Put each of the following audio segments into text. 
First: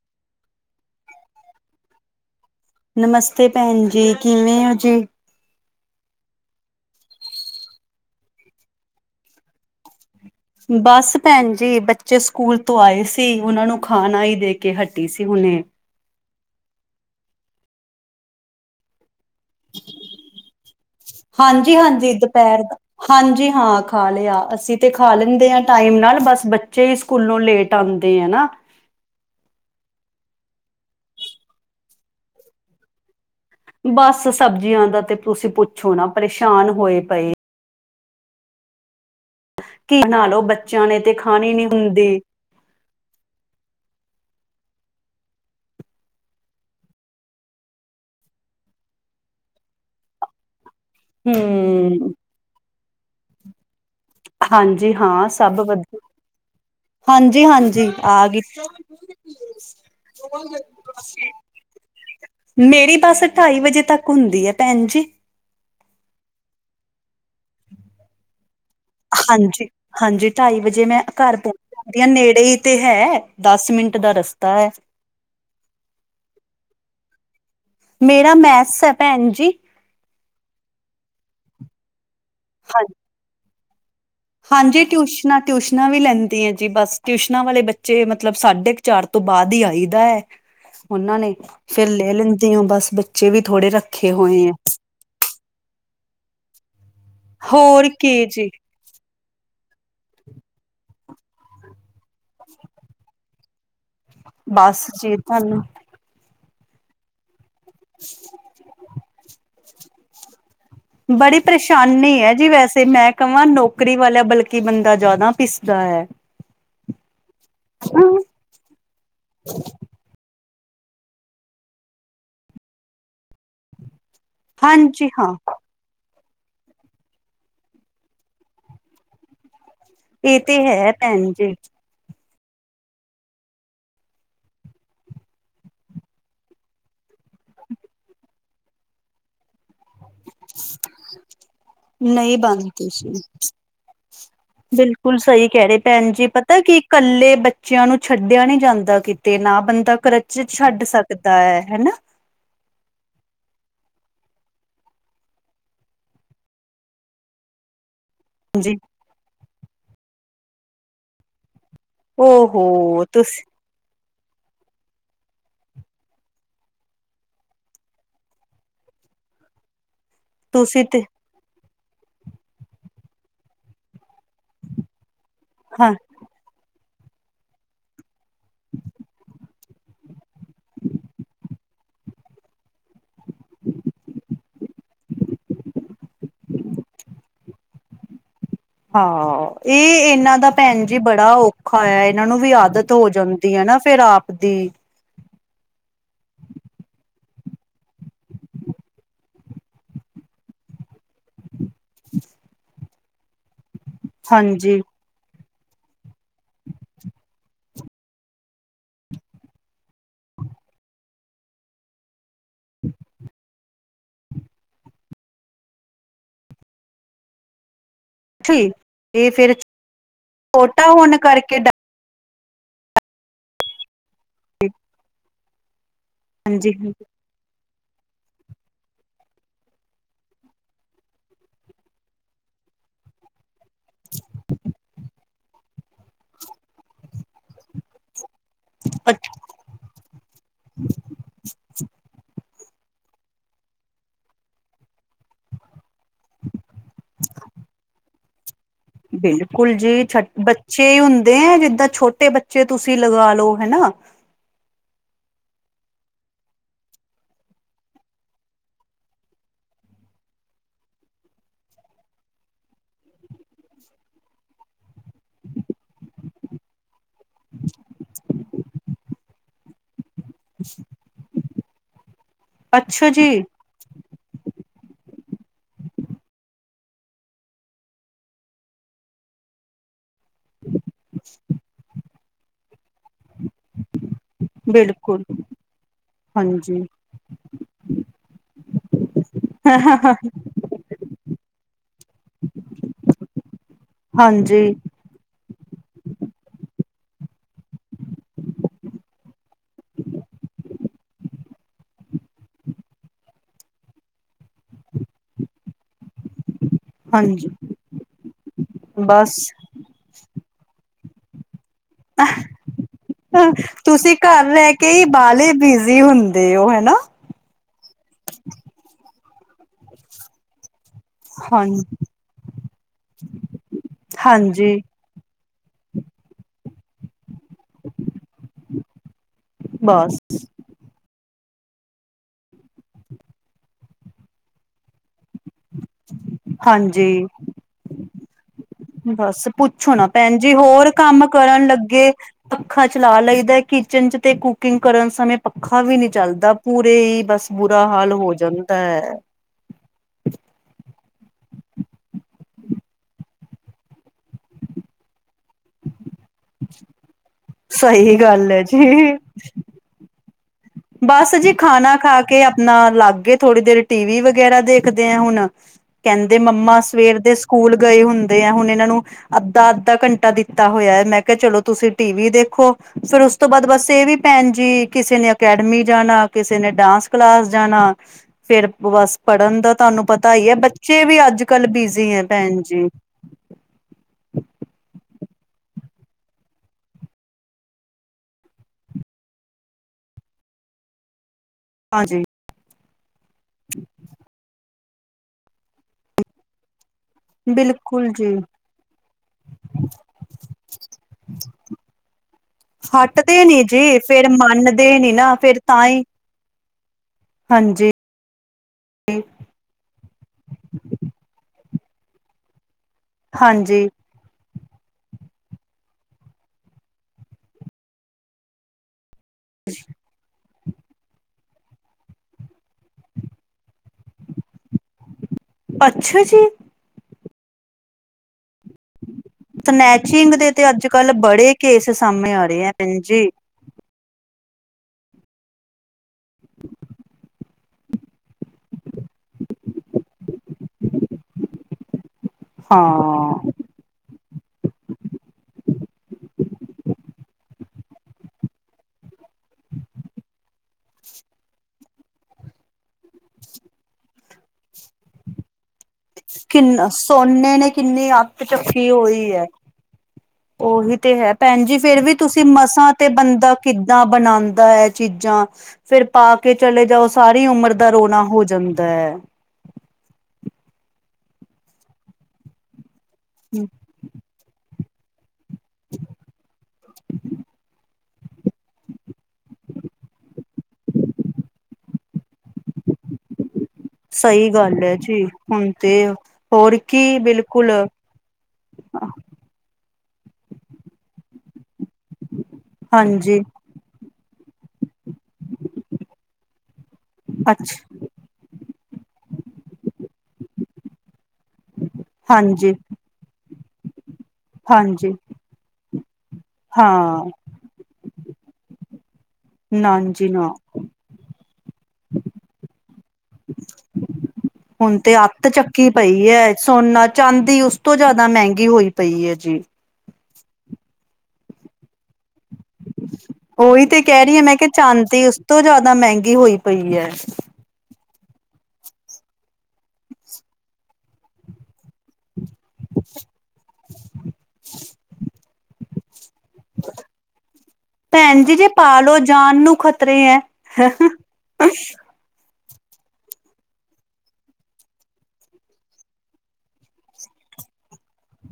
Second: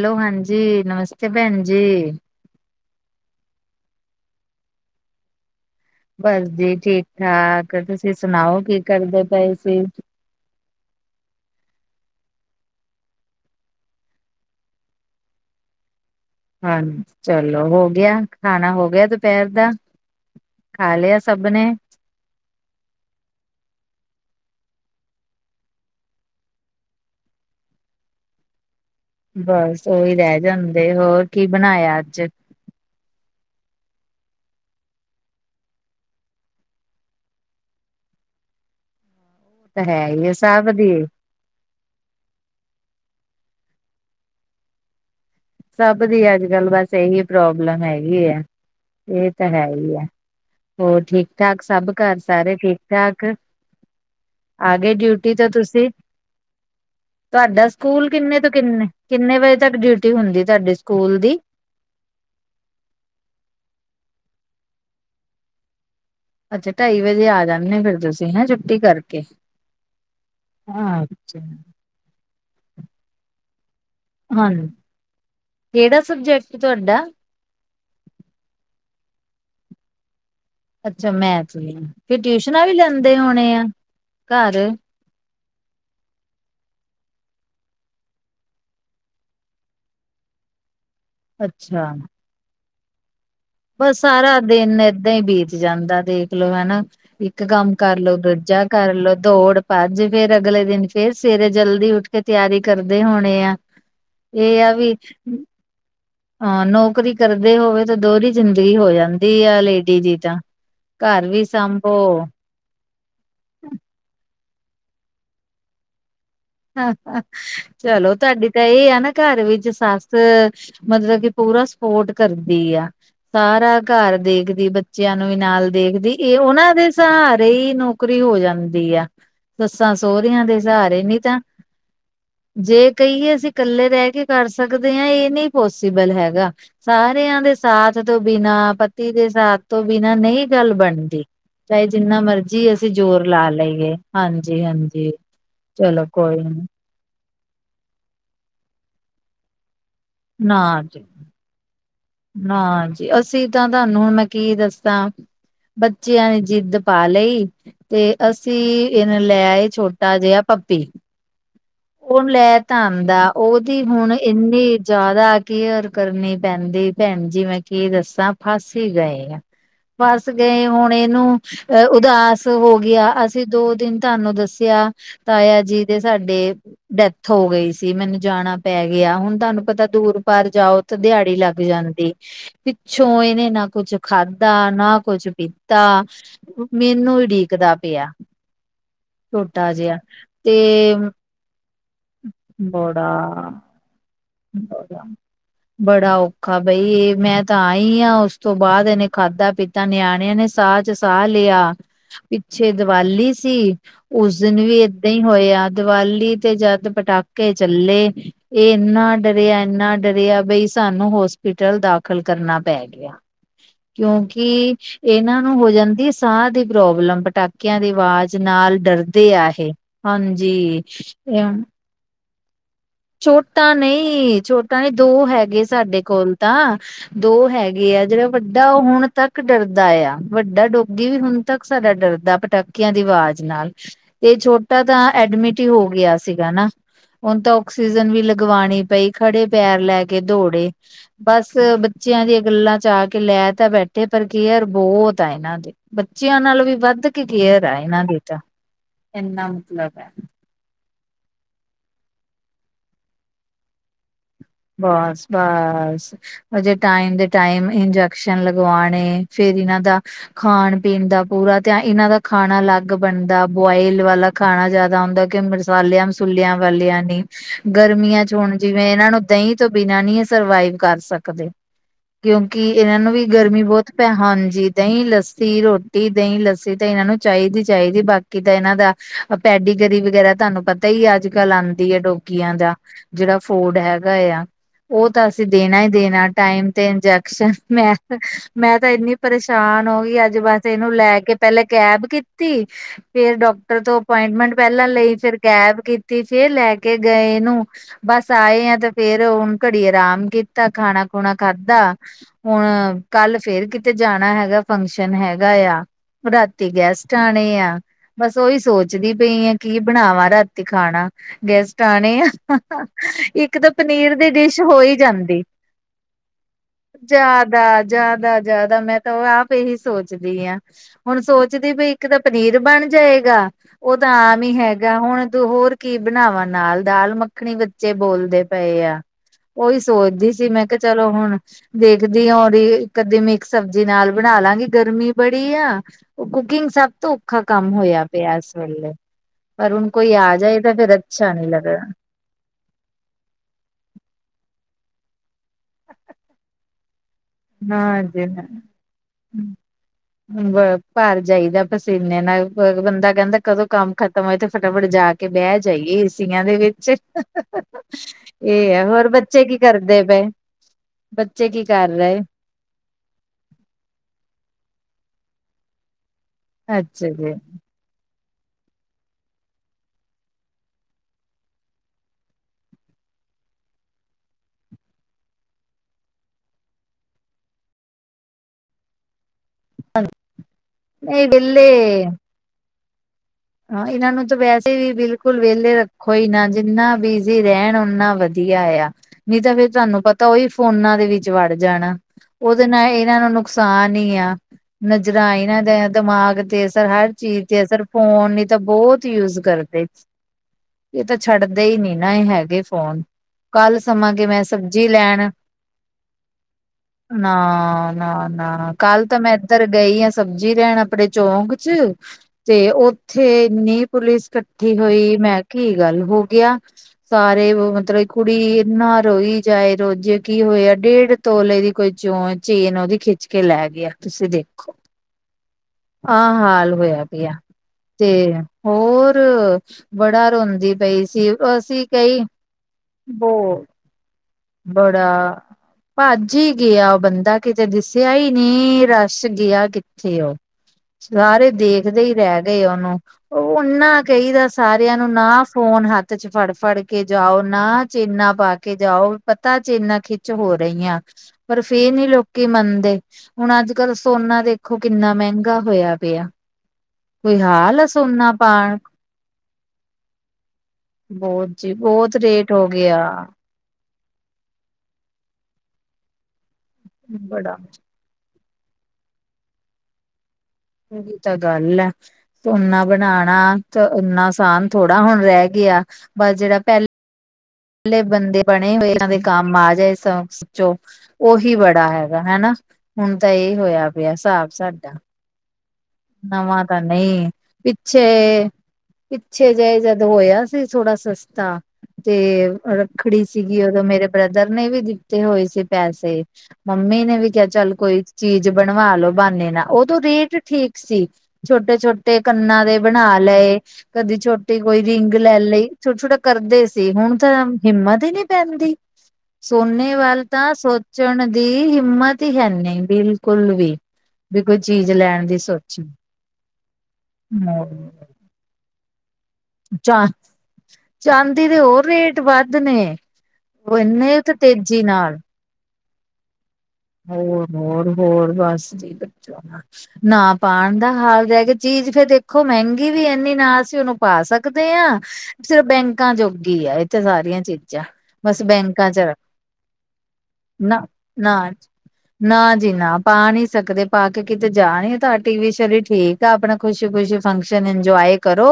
Hello, ਹਾਂਜੀ ਨਮਸਤੇ ਭੈਣ ਜੀ, ਨਮਸਤੇ ਭੈਣ ਜੀ ਕਿਵੇਂ ਹੋ ਜੀ? ਬਸ ਜੀ ਠੀਕ ਆ ਤੁਸੀਂ ਸੁਣਾਓ? ਕੀ ਕਰਦੇ ਪਏ ਸੀ? ਬਸ ਭੈਣ ਜੀ, ਬੱਚੇ ਸਕੂਲ ਤੋਂ ਆਏ ਸੀ। ਉਹਨਾਂ ਨੂੰ ਖਾਣਾ ਹੀ ਦੇ ਕੇ ਹਟੀ ਸੀ ਹੁਨੇ ਹਾਂਜੀ, ਚਲੋ ਹੋ ਗਿਆ ਖਾਣਾ, ਹੋ ਗਿਆ ਤੇ ਸਭ ਨੇ। ਹਾਂਜੀ -ਹਾਂਜੀ ਦੁਪਹਿਰ ਦਾ ਹਾਂਜੀ, ਹਾਂ ਖਾ ਲਿਆ ਅਸੀਂ ਤੇ ਖਾ ਲੈਂਦੇ ਹਾਂ ਟਾਈਮ ਨਾਲ, ਬਸ ਬੱਚੇ ਸਕੂਲੋਂ ਲੇਟ, ਆਦੇ ਆ ਨਾ ਬਸ ਓਹੀ ਰਹਿ ਜਾਂਦੇ ਹੋਰ ਕੀ ਬਣਾਇਆ ਅੱਜ? ਬਸ ਸਬਜ਼ੀਆਂ ਦਾ ਤੇ ਤੁਸੀਂ ਪੁੱਛੋ ਨਾ, ਪਰੇਸ਼ਾਨ ਹੋਏ ਪਏ ਤਾਂ ਕੀ ਹੈ ਨਾ ਹੀ ਹੈ ਲਓ ਸਭ ਬੱਚਿਆਂ ਦੀ ਨੇ ਤੇ ਖਾਣੀ ਨੀ ਹੁੰਦੀ ਸਭ ਦੀ, ਅੱਜ -ਕੱਲ ਬਸ ਇਹੀ ਪ੍ਰੋਬਲਮ ਹੈਗੀ ਆ, ਇਹ ਤਾਂ ਹੈ ਹੀ ਆ ਹੋਰ, ਠੀਕ -ਠਾਕ ਸਭ ਹੂੰ। ਘਰ ਸਾਰੇ ਠੀਕ- ਠਾਕ? ਆ ਹਾਂਜੀ ਗਏ, ਹਾਂ ਡਿਊਟੀ ਤੋਂ ਸਭ ਤੁਸੀਂ? ਵਧੀਆ ਤੁਹਾਡਾ ਹਾਂਜੀ-ਹਾਂਜੀ ਸਕੂਲ, ਆ ਗਈ। ਕਿੰਨੇ ਤੋਂ ਕਿੰਨੇ- ਕਿੰਨੇ ਵਜੇ ਤੱਕ ਡਿਊਟੀ ਹੁੰਦੀ ਤੁਹਾਡੇ ਸਕੂਲ ਦੀ? ਮੇਰੀ ਬੱਸ ਢਾਈ ਵਜੇ ਤੱਕ, ਹੁੰਦੀ ਹੈ ਭੈਣ ਜੀ। ਅੱਛਾ, ਢਾਈ ਵਜੇ ਆ ਜਾਂਦੇ, ਫ਼ਿਰ ਤੁਸੀਂ ਛੁੱਟੀ ਕਰਕੇ ਹਾਂਜੀ- ਹਾਂਜੀ ਢਾਈ ਵਜੇ ਮੈਂ ਘਰ ਅੱਛਾ ਪਹੁੰਚਦੀ ਹਾਂ, ਨੇੜੇ ਹੀ ਤੇ ਹੈ ਦਸ ਮਿੰਟ, ਦਾ ਰਸਤਾ ਹਾਂਜੀ ਏ ਕਿਹੜਾ ਸਬਜੈਕਟ ਤੁਹਾਡਾ? ਮੇਰਾ ਮੈਥਸ, ਹੈ ਭੈਣ ਜੀ। ਅੱਛਾ ਮੈਂਥ ਵੀ, ਫਿਰ ਟਿਊਸ਼ਨਾਂ ਵੀ ਹਾਂ ਲੈਂਦੇ ਹੋਣੇ ਆ ਘਰ ਹਾਂਜੀ, ਟਿਊਸ਼ਨਾਂ ਟਿਊਸ਼ਨਾਂ ਵੀ ਲੈਂਦੀ ਹੈ ਜੀ, ਬਸ ਟਿਊਸ਼ਨਾਂ ਵਾਲੇ ਬੱਚੇ ਮਤਲਬ ਸਾਢੇ ਕੁ ਚਾਰ, ਤੋਂ ਬਾਅਦ ਹੀ ਆਈ ਦਾ ਐ [inaudible] ਉਹਨਾਂ ਨੇ, ਅੱਛਾ ਫੇਰ ਲੈ ਲੈਂਦੀਉ ਬਸ, ਬੱਚੇ ਵੀ ਥੋੜੇ ਬਸ ਰੱਖੇ ਸਾਰਾ ਹੋਏ ਆ ਦਿਨ ਏਦਾਂ ਹੀ ਬੀਤ ਜਾਂਦਾ ਦੇਖਲੋ ਹਨਾ, ਇੱਕ ਕੰਮ ਹੋਰ ਕਰਲਓ ਕੀ ਜੀ ਦੂਜਾ ਕਰਲੋ ਦੌੜ ਭੱਜ ਫੇਰ, ਅਗਲੇ ਦਿਨ ਫੇਰ ਸਵੇਰੇ ਜਲਦੀ ਉੱਠ ਕੇ ਤਿਆਰੀ ਕਰਦੇ ਹੋਣੇ ਆ ਇਹ ਆ ਬਸ ਵਈ ਜੀ ਤੁਹਾਨੂੰ ਹਾਂ ਨੌਕਰੀ ਕਰਦੇ ਹੋਵੇ ਤਾਂ, ਦੋਹਰੀ ਜ਼ਿੰਦਗੀ ਹੋ ਜਾਂਦੀ ਆ ਲੇਡੀ ਦੀ ਤਾਂ ਘਰ ਬੜੀ ਵੀ ਸਾਂਭੋ ਪਰੇਸ਼ਾਨੀ ਹੈ ਜੀ ਵੈਸੇ ਮੈਂ ਕਹਾਂ ਨੌਕਰੀ ਵਾਲਾ ਬਲਕਿ ਕਿ ਬੰਦਾ ਜ਼ਿਆਦਾ ਪਿਸਦਾ ਹੈ। ਚਲੋ ਤੁਹਾਡੀ ਤਾਂ ਇਹ ਆ ਨਾ ਘਰ ਵਿੱਚ ਸੱਸ ਮਤਲਬ ਕਿ ਪੂਰਾ ਸਪੋਰਟ ਕਰਦੀ ਆ ਸਾਰਾ ਘਰ ਦੇਖ ਦੇਖਦੀ ਹਾਂਜੀ ਬੱਚਿਆਂ ਨੂੰ ਹਾਂ ਵੀ ਨਾਲ ਦੇਖਦੀ ਇਹ ਉਹਨਾਂ ਦੇ ਸਹਾਰੇ ਹੀ ਨੌਕਰੀ ਹੋ ਜਾਂਦੀ ਆ। ਸੱਸਾਂ ਇਹ ਸੋਹੁਰਿਆਂ ਦੇ ਤੇ ਹੈ ਸਹਾਰੇ ਨੀ ਭੈਣ ਤਾਂ ਜੀ ਜੇ ਕਹੀਏ ਅਸੀਂ ਇਕੱਲੇ ਰਹਿ ਕੇ ਕਰ ਸਕਦੇ ਹਾਂ ਇਹ ਨਹੀਂ ਪੋਸੀਬਲ ਹੈਗਾ। ਸਾਰਿਆਂ ਦੇ ਸਾਥ ਤੋਂ ਬਿਨਾਂ ਪਤੀ ਦੇ ਸਾਥ ਤੋਂ ਬਿਨਾਂ ਨਹੀਂ ਗੱਲ ਬਣਦੀ। ਚਾਹੇ ਜਿੰਨਾ ਨਹੀਂ ਮਰਜੀ ਬਣਦੀ ਅਸੀਂ ਸੀ। ਜ਼ੋਰ ਲਾ ਲਈਏ ਹਾਂਜੀ ਹਾਂਜੀ ਚਲੋ ਕੋਈ ਨੀ। ਕੱਲੇ ਬੱਚਿਆਂ ਨੂੰ ਛੱਡਿਆ ਨੀ ਜਾਂਦਾ ਕਿਤੇ ਨਾ ਬੰਦਾ ਘਰ 'ਚ ਨਾ ਛੱਡ ਜੀ। ਸਕ ਦਾ ਏ ਹਨਾ। ਨਾ ਜੀ ਅਸੀਂ ਤਾਂ ਤੁਹਾਨੂੰ ਹੁਣ ਮੈਂ ਕੀ ਦੱਸਾਂ। ਬੱਚਿਆਂ ਨੇ ਜਿੱਦ ਪਾ ਲਈ। ਤੇ ਜੀ ਅਸੀਂ ਇਹ ਨਾ ਲੈ ਆਏ ਛੋਟਾ ਜਿਹਾ ਪੱਪੀ ਉਹ ਲੈ ਓਹੋ ਤਾਂ ਆਉਂਦਾ ਤੁਸੀਂ ਉਹ ਹੁਣ ਇੰਨੀ ਜ਼ਿਆਦਾ ਕੇਅਰ ਕਰਨੀ ਪੈਂਦੀ ਭੈਣ ਜੀ ਮੈਂ ਕੀ ਦੱਸਾਂ। ਫਸ ਹੀ ਗਏ ਫਸ ਗਏ ਤੁਸੀਂ ਹੁਣ ਤੇ ਇਹਨੂੰ ਅ ਅਹ ਉਦਾਸ ਹੋ ਗਿਆ ਅਸੀਂ ਦੋ ਦਿਨ ਤਾਨੂੰ ਦੱਸਿਆ। ਤਾਇਆ ਜੀ ਹਾਂ ਦੇ ਸਾਡੇ ਡੈਥ ਹੋ ਗਈ ਸੀ ਮੈਨੂੰ ਜਾਣਾ ਪੈ ਗਿਆ, ਹੁਣ ਤੁਹਾਨੂੰ ਪਤਾ ਦੂਰ ਪਾਰ ਜਾਓ। ਤਾਂ ਦਿਹਾੜੀ ਲੱਗ ਜਾਂਦੀ। ਪਿੱਛੋਂ ਇਹਨੇ ਨਾ ਕੁਛ ਖਾਧਾ ਨਾ ਕੁਛ ਪੀਤਾ। ਮੈਨੂੰ ਉਡੀਕ ਦਾ ਪਿਆ। ਹਾਂ ਛੋਟਾ ਜਿਹਾ ਇਹ ਇਹਨਾਂ ਦਾ ਭੈਣ ਤੇ ਜੀ ਬੜਾ ਔ ਖਾ ਇਹਨਾਂ ਨੂੰ ਵੀ ਆਦਤ ਹੋ ਜਾਂਦੀ ਹੈ ਬੜਾ ਨਾ ਫੇਰ ਆਪ ਦੀ [inaudible] ਬੜਾ ਔਖਾ ਬਈ ਇਹ ਮੈਂ ਤਾਂ ਆਈ ਆ ਉਸ ਤੋਂ ਬਾਅਦ ਇਹਨੇ ਖਾਧਾ ਪੀਤਾ ਨਿਆਣਿਆਂ ਨੇ ਸਾਹ ਚ ਸਾਹ ਲਿਆ ਪਿੱਛੇ ਦੀਵਾਲੀ ਸੀ ਉਸ ਦਿਨ ਵੀ ਹਾਂਜੀ ਏ ਇਦਾਂ ਹੀ ਹੋਇਆ ਦੀਵਾਲੀ ਤੇ ਜਦ ਪਟਾਕੇ ਚੱਲੇ ਏ ਇਨ੍ਹਾਂ ਡਰਿਆ ਇੰਨਾ ਡਰਿਆ ਬਈ ਸਾਨੂੰ ਹੋਸਪਿਟਲ ਦਾਖਲ ਕਰਨਾ ਪੈ ਗਿਆ। ਕਿਉਂਕਿ ਇਹਨਾਂ ਨੂੰ ਹੋ ਜਾਂਦੀ ਸਾਹ ਦੀ ਪ੍ਰੋਬਲਮ ਪਟਾਕਿਆਂ ਦੀ ਆਵਾਜ਼ ਜ ਠੀਕ ਨਾਲ ਡਰਦੇ ਆ ਫੇਰ ਇਹ ਹਾਂਜੀ ਛੋਟਾ ਹੋਣ ਹ ਕਰਕੇ ਡ ਛੋਟਾ ਨਹੀਂ ਛੋਟਾ ਨਹੀਂ ਦੋ ਹੈਗੇ ਸਾਡੇ ਕੋਲ ਤਾਂ ਹਾਂਜੀ ਦੋ ਹੈਗੇ ਆ ਜਿਹੜਾ ਵੱਡਾ ਉਹ ਹੁਣ ਤੱਕ ਡਰਦਾ ਆ ਵੱਡਾ ਡੋਗੀ ਵੀ ਹੁਣ ਤੱਕ ਸਾਡਾ ਡਰਦਾ ਪਟਾਕਿਆਂ ਦੀ ਆਵਾਜ਼ ਨਾਲ ਇਹ ਛੋਟਾ ਤਾਂ ਐਡਮਿਟ ਹੀ ਹੋ ਗਿਆ ਸੀਗਾ ਨਾ ਹੁਣ ਤਾਂ ਆਕਸੀਜਨ ਵੀ ਲਗਵਾਉਣੀ ਪਈ ਖੜੇ ਪੈਰ ਲੈ ਕੇ ਦੌੜੇ। ਬਸ ਬੱਚਿਆਂ ਦੀਆਂ ਗੱਲਾਂ 'ਚ ਆ ਕੇ ਲੈ ਤਾਂ ਬੈਠੇ ਪਰ ਕੇਅਰ ਬਹੁਤ ਆ ਇਹਨਾਂ ਦੀ। ਬੱਚਿਆਂ ਨਾਲੋ ਵੀ ਵੱਧ ਕੇ ਕੇਅਰ ਆ ਇਹਨਾਂ ਦੀ ਤਾਂ। ਇੰਨਾ ਬਿਲਕੁਲ ਮਤਲਬ ਹੈ ਜੀ ਛ ਬੱਚੇ ਹੀ ਹੁੰਦੇ ਆ ਜਿੱਦਾਂ ਛੋਟੇ ਬੱਚੇ ਤੁਸੀਂ ਲਗਾ ਲਓ ਹੈਨਾ। ਬਾਸ ਬਾਸ। ਹਜੇ ਟਾਈਮ ਦੇ ਟਾਈਮ ਇੰਜੈਕਸ਼ਨ ਲਗਵਾਣੇ ਫਿਰ ਇਹਨਾਂ ਦਾ ਖਾਣ ਪੀਣ ਦਾ ਪੂਰਾ ਧਿਆ ਇਹਨਾਂ ਦਾ ਖਾਣਾ ਅਲੱਗ ਬਣਦਾ ਬੁਆਇਲ ਵਾਲਾ ਖਾਣਾ ਜਿਆਦਾ ਹੁੰਦਾ ਕਿ ਮਸਾਲਿਆਂ -ਮਸੂਲਿਆਂ ਵਾਲਿਆਂ ਨੀ ਗਰਮੀਆਂ 'ਚ ਹੁਣ ਜਿਵੇਂ ਇਹਨਾਂ ਨੂੰ ਦਹੀਂ ਤੋਂ ਬਿਨਾਂ ਨਹੀਂ ਇਹ ਸਰਵਾਈਵ ਕਰ ਸਕਦੇ ਕਿਉਂਕਿ ਇਹਨਾਂ ਅੱਛਾ ਨੂੰ ਵੀ ਜੀ ਗਰਮੀ ਬਹੁਤ ਤ ਪੈ ਹਾਂਜੀ ਦਈਂ, ਲੱਸੀ, ਰੋਟੀ, ਦਈਂ, ਲੱਸੀ ਤੇ ਏਨਾਂ ਨੂੰ ਚਾਈਦੀ ਚਾਈਦੀ ਏ ਬਾ ਕਿੱਦਾਂ ਏਨਾਂ ਦਾ ਆ ਪੈਡੀਗਰੀ ਵਗੈਰਾ ਤਾਨੂੰ ਪਤਾ ਈ ਐ ਅੱਜ ਕੱਲ ਆਂਦੀ ਏ ਡੋਕੀਆਂ ਦਾ ਜੜਾ ਫੋਡ ਹੈਗਾ ਏਆ ਓ ਬਿਲਕੁਲ ਤਾਂ ਅਸੀ ਦੇਨਾ ਈ ਦੇਨਾ ਟਾਈਮ ਹਾਂਜੀ, ਤੇ ਇੰਜੈਕਸ਼ਨ ਮੈਂ, ਮੈਂ ਤਾਂ ਏਨੀਂ ਪਰੇਸ਼ਾਨ ਹੋ ਗੀ ਅੱਜ ਬਸ ਏਨੂੰ ਲੈ ਕੇ ਪੈਲੇ ਕੈਬ ਕੀਤੀ ਫੇਰ ਡੋਕਟਰ ਤੋਂ ਅਪੋਇੰਟਮੈਂਟ ਹਾਂਜੀ, ਪੈਲਾਂ ਲਈ ਫੇਰ ਕੈਬ ਕੀਤੀ। ਫੇਰ ਲੈ ਕੇ ਗਏ ਏਨੂੰ। ਬਸ ਆਏ ਆਂ ਤੇ ਫੇਰ ਹੁਨ ਘੜੀ ਅਰਾਮ ਕੀਤਾ, ਖਾਣਾ-ਖੁਣਾ ਖ਼ਾੱਧਾ ਹੁਨ ਕੱਲ ਫੇਰ ਕਿਤੇ ਜਾਨਾ ਹੈਗੈ ਫੰਕਸ਼ਨ ਹੈਗਾ ਏ ਆ। ਰਾਤੀ ਗੈਸਟ ਆਣੇ ਹਾਂਜੀ ਆ। ਬਸ ਓਈ ਸੋਚਦੀ ਬਸ ਪਈਂ ਐਂ ਕੀ ਬਣਾਵਾ ਰਾਤੀ ਖਾਣਾ ਗੈਸਟ ਆਣੇ ਆ। ਇੱ ਕ ਤਾਂ ਪਨੀਰ ਤੁਸੀਂ ਦੀ ਘਰ ਡਿਸ਼ ਰਹਿ ਹੋ ਕੇ ਈ ਹੀ ਜਾਂਦੀ। ਬਾਲੇ ਬਿਜ਼ੀ ਹੁੰਦੇ ਹੋ ਹਨਾ। ਜਾ ਦਾ, ਜਾਦਾ ਜਿਆਦਾ ਮੈਂ ਤਾਂ ਓ ਆਪ ਏਹੀ ਸੋਚਦੀ ਆਂ ਹੁਣ ਹਾਂ ਸੋਚਦੀ ਪਈ ਇੱਕ ਤਾਂ ਪਨੀਰ ਬਣ ਜਾਏਗਾ। ਓ ਤਾਂ ਆਮ ਹੀ ਹਾਂਜੀ ਹੈਗਾ ਹੁਣ ਦੋ ਹੋਰ ਕੀ ਬਨਾਵਾ ਨਾਲ। ਦਾਲ ਮੱਖਣੀ ਬੱਚੇ ਬੋਲਦੇ ਪਏ ਆ। ਓਈ ਬਸ ਸੋਚਦੀ ਸੀ ਮੈਂ ਕ ਚਲੋ ਹੁਣ ਵੇਖਦੀ ਆਂ ਔਰ ਈ ਇੱਕ ਅੱਧੀ ਮਿਕਸ ਸਬਜੀ ਨਾਲ ਬਣਾ ਲਾਂਗੀ। ਗਰਮੀ ਬੜੀ ਆ ੳ ਕੁਕਿੰਗ ਸਭ ਤੋਂ ਹਾਂਜੀ ਔਖਾ ਕੰਮ ਹੋਇਆ ਪਿਐ ਐਸ ਵੇਲੇ। ਬਸ ਪਰ ਹੁਣ ਪੁੱਛੋ ਨਾ ਕੋਈ ਆ ਪੈਨਜੀ ਜਾਏ ਤਾਂ ਹੋਰ ਫੇਰ ਕੰਮ ਅੱਛਾ ਨੀ ਕਰਨ ਲੱਗਦਾ ਲੱਗੇ ਪੱਖਾ ਚਲਾ ਲਈਦੈ ਕਿਚਨ 'ਚ ਤੇ ਕੁਕਿੰਗ ਕਰਨ ਸਮੇ ਪੱਖਾ ਵੀ ਨੀ ਚੱਲਦਾ ਪੂਰੇ ਏ ਈ ਬਸ ਬੁਰਾ ਹਾਲ ਹਾਂਜੀ ਹੋ ਜਾਦੈ। ਹੂੰ, ਵ ਭਰ ਜਾਈਦੈ ਪਸੀਨੇ ਨਾਲ ਪ ਬੰਦਾ ਕੈਂਦੈ ਕਦੋਂ ਕੰਮ ਖਤਮ ਹੋਏ ਤੇ ਫਟਾਫਟ ਜਾ ਕੇ ਬੈ ਜਾਈਏ ਇਸ ਤੀਆਂ ਦੇ ਵਿੱਚ, ਸਹੀ ਗੱਲ ਹੈ ਏ ਐ। ਹੋਰ ਜੀ। ਬੱਚੇ ਕੀ ਕਰਦੇ ਪਏ? ਬਸ ਬੱਚੇ ਜੀ ਕੀ ਕਰ ਖਾਨਾ ਖਾ ਰਹੇ? ਕੇ ਆਪਣਾ ਲੱਗ ਗੇ ਥੋੜੀ ਦੇਰ ਟੀਵੀ ਵਗੈਰਾ ਦੇਖਦੇ ਆਂ ਹੁਨ ਕੈਂਦੇ ਮੰਮਾ ਅੱਛਾ ਸਵੇਰ ਜੀ ਦੇ ਸਕੂਲ ਗਏ ਹੁੰਦੇ ਆਂ ਹੁਨ ਏਨਾਂ ਨੂੰ ਅੱਧਾ-ਅੱਧਾ ਘੰਟਾ ਦਿੱਤਾ ਹੋਇਐ। ਮੈਂ ਕਿਆ ਚਲੋ ਤੁਸੀ ਟੀ ਵੀ ਦੇਖੋ ਫਿਰ ਉਸ ਤੋਂ ਬਾਦ ਬਸ ਏ ਵੀ ਪੈਨਜੀ ਕਿਸੇ ਨੇ ਅਕੈਡਮੀ ਜਾਨਾ, ਕਿਸੇ ਨੇ ਡਾਂਸ ਕਲਾਸ ਜਾਨਾ, ਫੇਰ ਪ ਬਸ ਪੜਨ ਦਾ ਤਾਨੂੰ ਪਤਾ ਈ ਐ ਬੱਚੇ ਵੀ ਨਹੀਂ ਅੱਜ ਕੱਲ ਵਿਹਲੇ ਬਿਜ਼ੀ ਐਂ ਪੈਨਜੀ। ਹਾਂ ਏਨਾਂ ਨੂੰ ਤਾ ਵੈਸੇ ਵੀ ਬਿਲਕੁਲ ਵੇਲੇ ਰੱਖੋ ਇਨਾ ਜਿੰਨਾ ਬਿਜ਼ੀ ਰੈਣ ਓਨਾਂ ਵਧੀਆ ਐਆ। ਨੀ ਤਾਂ ਫੇਰ ਤੁਆਨੂੰ ਪਤਾ ਓਈ ਫੋਨਾਂ ਦੇ ਵਿੱ ਚ ਵੜ ਜਾਣਾ। ਹਾਂਜੀ ਓਦੇ ਨਾਲ ਏਨਾਂ ਨੂੰ ਨੁਕਸਾਨ ਈ ਆ। ਨਜਰਾਂ ਏਨਾਂ ਦਾਯਾਂ ਦਿਮਾਗ ਤੇ ਅਸਰ ਹਰ ਚੀਜ ਤੇ ਅਸਰ ਬਿਲਕੁਲ [unintelligible] ਜੀ ਨੀ ਤਾਂ ਬੋਤ ਯੂਜ਼ ਕਰਦੇ ਏ ਤਾਂ ਛੱਡਦੇ ਈ ਨੀ ਨਾ। ਏ ਹੈਗੇ ਫੋਨ। ਹਟਦੇ ਨੀ ਕੱਲ ਸਮਾਂਗੇ ਮੈਂ ਸਬਜੀ ਲੈਣ ਤਾਂਈ ਨਾਲ ਨਾ-ਨਾ, ਕੱਲ ਤਾਂ ਮੈਂ ਏੱਧਰ ਗਈ ਆ ਸਬਜ਼ੀ ਲੈਣ ਆਪਣੇ ਚੋਂਕ 'ਚ ਤੇ ਓ ਥੇ ਇੰਨੀ ਹਾਂਜੀ ਪੁਲਿਸ ਕੱ ਠੀ ਹੋਈ। ਮੈਂ ਕੀ ਗੱਲ ਹੋ ਗਿਆ। ਸਾਰੇ ਵੋ ਮਤਲਬ ਇੱਕ ਕੁੜੀ ਇੰਨਾਂ ਰੋਈ ਚਾਏ ਰੋ ਜੇ ਕੀ ਹੋਏਆ ਡੇਢ ਤੋਲੇ ਦੀ ਕੋਈ ਚੋ ਚੇਨ ਓਦੀ ਖਿੱਚ ਕੇ ਲੈ ਗਿਆ। ਤੁਸੀ ਦੇਖੋ। ਆ ਅੱਛਾ ਜੀ ਹਾਲ ਹੋਇਆ ਪਿਐ। ਤੇ ਹੋਰ ਬੜਾ ਸਨੈਚਿੰਗ ਦੇ ਤੇ ਰੋਂਦੀ ਪਈ ਅੱਜ-ਕੱਲ੍ਹ ਸੀ। ਬੜੇ ਅ ਅਸੀ ਕੇਸ ਕਈ [inaudible] ਬੋਹ ਬੜਾ ਭੱਜ ਈ ਗਿਆ ਓ ਬੰਦਾ ਕਿਤੇ ਦਿਸਿਆ ਈ ਨਈ ਰਸ਼ ਗਿਆ ਕਿੱਥੇ ਓ ਸਾਰੇ ਦੇਖ ਦੇਖਦੇ ਈ ਰੈ ਗਏ ਉਹਨੂੰ ਹਾਂ ਓ ਓਨਾ ਕਈ ਦਾ ਸਾਰਿਆਂ ਨੂੰ ਨਾ ਫੋਨ ਹੱਥ 'ਚ ਫੜ-ਫੜ ਕੇ ਜਾਓ ਨਾ ਚੇਨਾ ਪਾ ਕੇ ਜਾਓ। ਪਤਾ ਚੇਨਾ ਖਿੱਚ ਹੋ ਰਈਆਂ ਪਰ ਫਿਰ ਨੀ ਲੋਕੀ ਮੰਨਦੇ ਹੁਣ ਅੱਜ ਕੱਲ ਸੋਨਾ ਦੇਖੋ ਕਿੰਨਾ ਮਹਿੰਗਾ ਹੋਇਆ ਪਿਆ। ਕਿੰਨਾ ਕੋਈ ਸੋਨੇ ਨੇ ਹਾਲ ਆ ਕਿੰਨੀ ਸੋਨਾ ਅੱਤ ਪਾਣ ਚੱਕੀ ਹੋਈ ਐ। ਉਹੀ ਤੇ ਹੈ ਬਹੁਤ ਭੈਣ ਜੀ ਫੇਰ ਵੀ ਬਹੁਤ ਤੁਸੀਂ ਰੇਟ ਹੋ ਮਸਾਂ ਗਿਆ ਤੇ ਬੰਦਾ ਕਿੱਦਾਂ ਬਣਾਦਾ ਐ ਚੀਜ਼ਾਂ ਫੇਰ ਪਾ ਕੇ ਚਲੇ ਜਾਓ ਸਾਰੀ ਬੜਾ ਉਮਰ ਦਾ ਰੋਣਾ ਹੋ ਜਾਂਦਾ ਐ। ਉਹੀ ਤਾ ਗੱਲ ਹੈ ਸੋਨਾ ਬਣਾਣਾ 'ਚ ਇਨਾ ਆਸਾਨ ਥੋੜਾ ਹੁਣ ਰਹਿ ਗਿਆ ਬਸ ਜੇੜਾ ਪੈਲ [inaudible] ਪੈਲੇ ਬੰਦੇ ਬਣੇ ਹੋਏ ਇਹਨਾਂ ਦੇ ਕੰਮ ਆ ਜਾਏ ਸ ਚੋਂ ਉਹੀ ਬੜਾ ਹੈਗਾ ਹਨਾ ਹੁਣ ਤਾਂ ਇਹ ਹੋਇਆ ਪਿਆ ਸਹੀ ਸਾਬ ਗੱਲ ਸਾਡਾ ਹੈ ਜੀ ਹੁਣ ਤੇ ਨਵਾਂ ਹੋਰ ਤਾਂ ਕੀ ਨਈ ਬਿਲਕੁਲ ਪਿੱਛੇ ਪਿੱਛੇ ਜਿਹੇ ਜਦ ਹੋਇਆ ਸੀ ਥੋੜਾ ਸਸਤਾ ਤੇ ਰੱਖੜੀ ਹਾਂਜੀ ਸੀਗੀ ਉਦੋਂ ਮੇਰੇ ਬ੍ਰਦਰ ਨੇ ਵੀ ਦਿੱਤੇ ਹੋਏ ਸੀ ਪੈਸੇ ਮੰਮੀ ਨੇ ਵੀ ਕਿਆ ਚੱਲ ਅੱਛਾ ਕੋਈ ਚੀਜ਼ ਬਣਵਾ ਲੋ ਬਾਨੇ ਨਾਲ ਉਦੋਂ ਰੇਟ ਠੀਕ ਸੀ ਛੋਟੇ-ਛੋਟੇ ਕੰਨਾਂ ਹਾਂਜੀ ਦੇ ਬਣਾ ਲਏ ਕਦੀ ਛੋਟ ਟੀ ਕੋਈ ਹਾਂਜੀ ਰਿੰਗ ਲੈ ਲਈ ਛੋਟਾ- ਛੋਟਾ ਕਰਦੇ ਸੀ ਹੁਣ ਹਾਂ ਤਾਂ ਹਿੰਮਤ ਹੀ ਨਈ ਪੈਂਦੀ। ਸੋਨੇ ਨਾ ਵੱਲ ਜੀ ਨਾ ਤਾਂ ਸੋਚਣ ਦੀ ਹਿੰਮਤ ਈ ਹੈਨੀ ਬਿਲਕੁਲ ਵੀ ਵੀ ਕੋਈ ਚੀਜ਼ ਲੈਣ ਦੀ ਸੋਚ ਟ ਪਈ ਸੋਨਾ ਚਾਂਦੀ ਉਸ ਤੋਂ ਜਾਦਾ ਮਹਿੰਗੀ ਹੋਈ ਪਈ ਹੈ ਜੀ। ਚਾਂ ਚਾਂਦੀ ਦੇ ਹੋਰ ਰੇਟ ਵੱਧ ਨੇ ਓ ਉਹੀ ਇੰਨੇ ਕਹਿ ਤੇ ਰਹੀ ਹੈ ਮੈਂ ਕਿਹਾ ਤੇਜ਼ੀ ਨਾਲ ਚਾਂਦੀ ਉਸ ਤੋਂ ਜਾਦਾ ਮਹਿੰਗੀ ਹੋਈ। ਪਈ ਹੈ। ਹੋਰ-ਹੋਰ-ਹੋਰ ਬਸ ਜੀ ਬੱਚੋ ਨਾ ਪਾਣ ਦਾ ਹਾਲ ਰੈ ਕੇ ਚੀਜ਼ ਫਿਰ ਦੇਖੋ ਮਹਿੰਗੀ ਵੀ ਇੰਨੀ ਨਾ ਅਸੀਂ ਉਹਨੂੰ ਪਾ ਸਕਦੇ ਹਾਂ ਸਿਰਫ ਬੈਂਕਾਂ ਜੋਗ ਕੀ ਆ ਇਥੇ ਸਾਰੀਆਂ ਚੀਜ਼ਾਂ ਬਸ ਭੈਣ ਜੀ ਜੇ ਬੈਂਕਾਂ 'ਚ ਰੱਖ ਪਾਲੋ ਜਾਨ ਨੂੰ ਖ਼ਤਰੇ ਹੈ। ਨਾ-ਨਾ ਨਾ ਜੀ ਨਾ ਪਾ ਨਈ ਸਕਦੇ ਪਾ ਕੇ ਕਿਤੇ ਜਾ ਨਈ ਤਾਂ ਆਰਟੀਫਿਸ਼ਲ ਈ ਠੀਕ ਤਾਂ ਆਪਣਾ ਖੁਸ਼ੀ-ਖੁਸ਼ੀ ਫੰਕਸ਼ਨ ਇੰਜੋਏ ਕਰੋ।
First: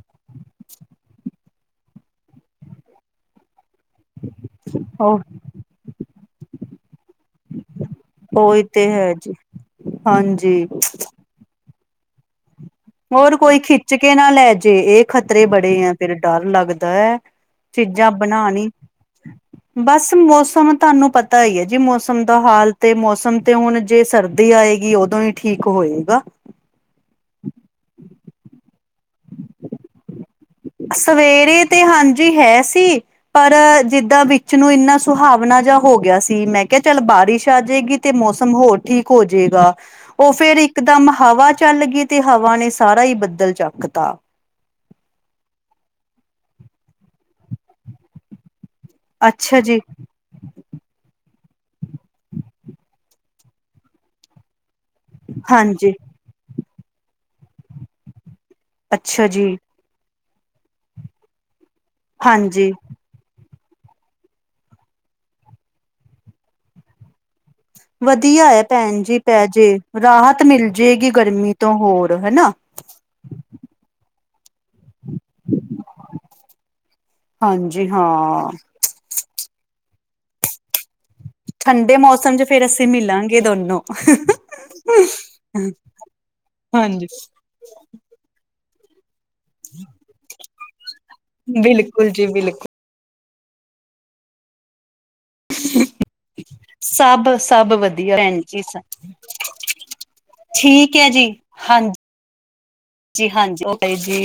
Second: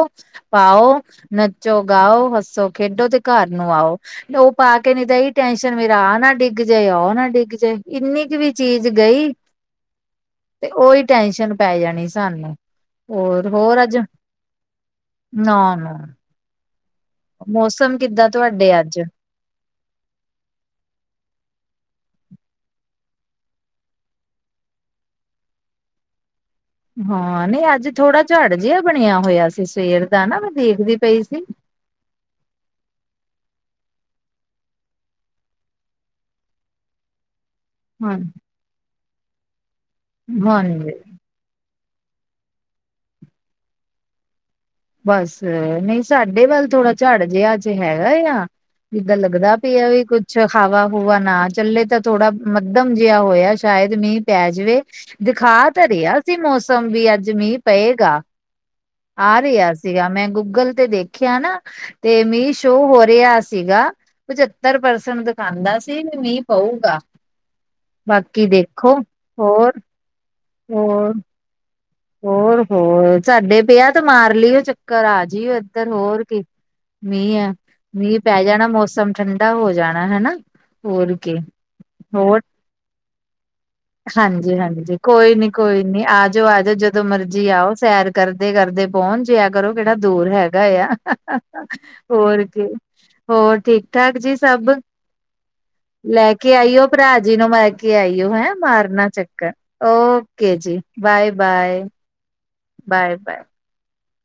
ਪਾਓ ਨੱਚੋ ਗਾਓ ਹੱਸੋ ਖੇਡੋ ਤੇ ਘਰ ਨੂੰ ਆਓ। ਓ ਪਾ ਕੇ ਨਈ ਤੇ ਏਈ ਟੈਨਸ਼ਨ ਮੇਰਾ ਆਹ ਨਾ ਡਿੱਗ ਜਏ ਆਓ ਨਾ ਡਿੱਗ ਜਏ। ਇੰਨੀ ਕੁ ਵੀ ਉਹੀ ਤੇ ਚੀਜ਼ ਹੈ ਗਈ ਜੀ ਹਾਂਜੀ। ਤੇ ਉਹੀ ਟੈਨਸ਼ਨ ਪੈ ਜਾਣੀ ਸਾਨੂੰ ਹੋਰ ਕੋਈ ਹੋਰ-ਹੋਰ ਖਿੱਚ ਅੱਜ ਕੇ ਨਾ ਲੈ ਜੇ ਇਹ ਖ਼ਤਰੇ ਬੜੇ ਆ ਨਾ-ਨਾ ਫਿਰ ਡਰ ਲੱਗਦਾ। ਮੌਸਮ ਚੀਜ਼ਾਂ ਕਿੱਦਾਂ ਬਣਾਣੀ ਤੁਹਾਡੇ ਅੱਜ ਬਸ ਮੌਸਮ ਤੁਹਾਨੂੰ ਪਤਾ ਈ ਏ ਜੀ ਮੌਸਮ ਦਾ ਹਾਲ ਤੇ ਮੌਸਮ ਤੇ ਹੁਣ ਜੇ ਸਰਦੀ ਆਏਗੀ ਉਦੋਂ ਹੀ ਠੀਕ ਹੋਏਗਾ। ਹਾਂ ਨਈ ਅੱਜ ਥੋੜਾ ਝੜ ਜਿਹਾ ਬਣਿਆ ਹੋਇਆ ਸੀ ਸਵੇਰ ਦਾ ਨਾ ਦੇਖਦੀ ਪਈ ਸੀ ਸਵੇਰੇ ਤੇ ਹਾਂਜੀ ਹੈ ਸੀ। ਪਰ ਜਿੱਦਾਂ ਵਿੱਚ ਨੂੰ ਇੰਨਾ ਸੁਹਾਵਨਾ ਜਿਹਾ ਹੋ ਗਿਆ ਸੀ ਮੈਂ ਕਿਆ ਚੱਲ ਬਾਰਿਸ਼ ਆ ਜਾਏਗੀ ਤੇ ਹਾਂ ਮੌਸਮ ਹੋਰ ਠੀਕ ਹੋ ਜਾਏਗਾ ਓ ਫਿਰ ਹਾਂਜੀ ਇੱਕਦਮ ਹਵਾ ਚੱਲ ਗਈ ਤੇ ਹਵਾ ਨੇ ਸਾਰਾ ਹੀ ਬੱਦਲ ਚੱਕ ਤਾ ਬਸ, ਨਹੀਂ ਸਾਡੇ ਵੱਲ ਥੋੜਾ ਝਾੜ ਜਿਹਾ ਚ ਹੈਗਾ ਆ। ਜਿੱਦਾਂ ਲੱਗਦਾ ਅੱਛਾ ਜੀ ਪਿਆ ਹੈ ਵੀ ਕੁੱਝ ਅਛਾ ਹਵਾ ਹੂਵਾ ਨਾ ਚੱਲੇ ਤਾਂ ਥੋੜਾ ਮੱਧਮ ਜਿਹਾ ਹੋਇਆ ਸ਼ਾਇਦ ਮੀਂਹ ਪੈ ਜਵੇ। ਦਿਖਾ ਤਾਂ ਹਾਂਜੀ ਰਿਹਾ ਸੀ ਮੌਸਮ ਵੀ ਅੱਜ ਮੀਂਹ ਪਏਗਾ। ਅੱਛਾ ਆ ਜੀ ਰਿਹਾ ਸੀ ਸੀਗਾ ਮੈਂ ਗੂਗਲ ਤੇ ਦੇਖਿਆ ਨਾ ਤੇ ਮੀਹ ਹਾਂਜੀ ਸ਼ੋ ਹੋ ਰਿਹਾ ਸੀਗਾ। ਪਚੱਤਰ ਪਰਸੈਂਟ ਦਿਖਾਉਂਦਾ ਸੀ ਵੀ ਮੀਂਹ ਪਊਗਾ। ਬਾਕੀ ਵਧੀਆ ਹੈ ਦੇਖੋ ਭੈਣ ਜੀ ਪੈ ਹੋਰ ਜੇ ਰਾਹਤ ਮਿਲ ਹੋਰ ਜੇਗੀ ਗਰਮੀ ਤੋਂ ਹੋਰ ਹਨਾ। ਹੋਰ ਸਾਡੇ ਪਿਆ ਤੇ ਮਾਰ ਲਿਓ ਚੱਕਰ ਆ ਜਇਓ ਇੱਧਰ ਹੋਰ ਕੀ। ਮੀਂਹ ਹੈ ਹਾਂਜੀ ਮੀਂਹ ਪੈ ਹਾਂ ਜਾਣਾ ਮੌਸਮ ਠੰਡਾ ਹੋ ਜਾਣਾ ਹਨਾ ਹੋਰ ਕੀ ਠੰਡੇ ਮੌਸਮ ਚ ਫੇਰ ਅਸੀਂ ਮਿਲਾਂਗੇ ਦੋਨੋ। ਹਾਂਜੀ -ਹਾਂਜੀ ਕੋਈ ਨੀ ਕੋਈ ਨੀ ਆ ਜਾਓ ਆ ਜਾਓ ਜਦੋਂ ਹਾਂਜੀ ਮਰਜੀ ਆਓ ਸੈਰ ਕਰਦੇ -ਕਰਦੇ ਪਹੱਚ ਜਿਹਾ ਕਰੋ ਕਿਹੜਾ ਦੂਰ ਹੈਗਾ ਆ ਬਿਲਕੁਲ ਜੀ ਹੋਰ ਬਿਲਕੁਲ ਕੀ। ਹੋਰ ਠੀਕ ਠਾਕ ਜੀ ਸਭ। ਲੈ ਕੇ ਆਈਓ ਭਰਾ ਸਭ ਜੀ ਨੂੰ ਸਭ ਮਾਈਕੇ ਵਧੀਆ ਆਈਓ ਭੈਣ ਹੈਣਾ। ਜੀ ਮਾਰਨਾ ਚੱਕਰ ਓਕੇ ਜੀ ਠੀਕ ਹੈ ਬਾਏ -ਬਾਏ। ਹਾਂਜੀ ਜੀ ਹਾਂਜੀ ਓਕੇ ਜੀ।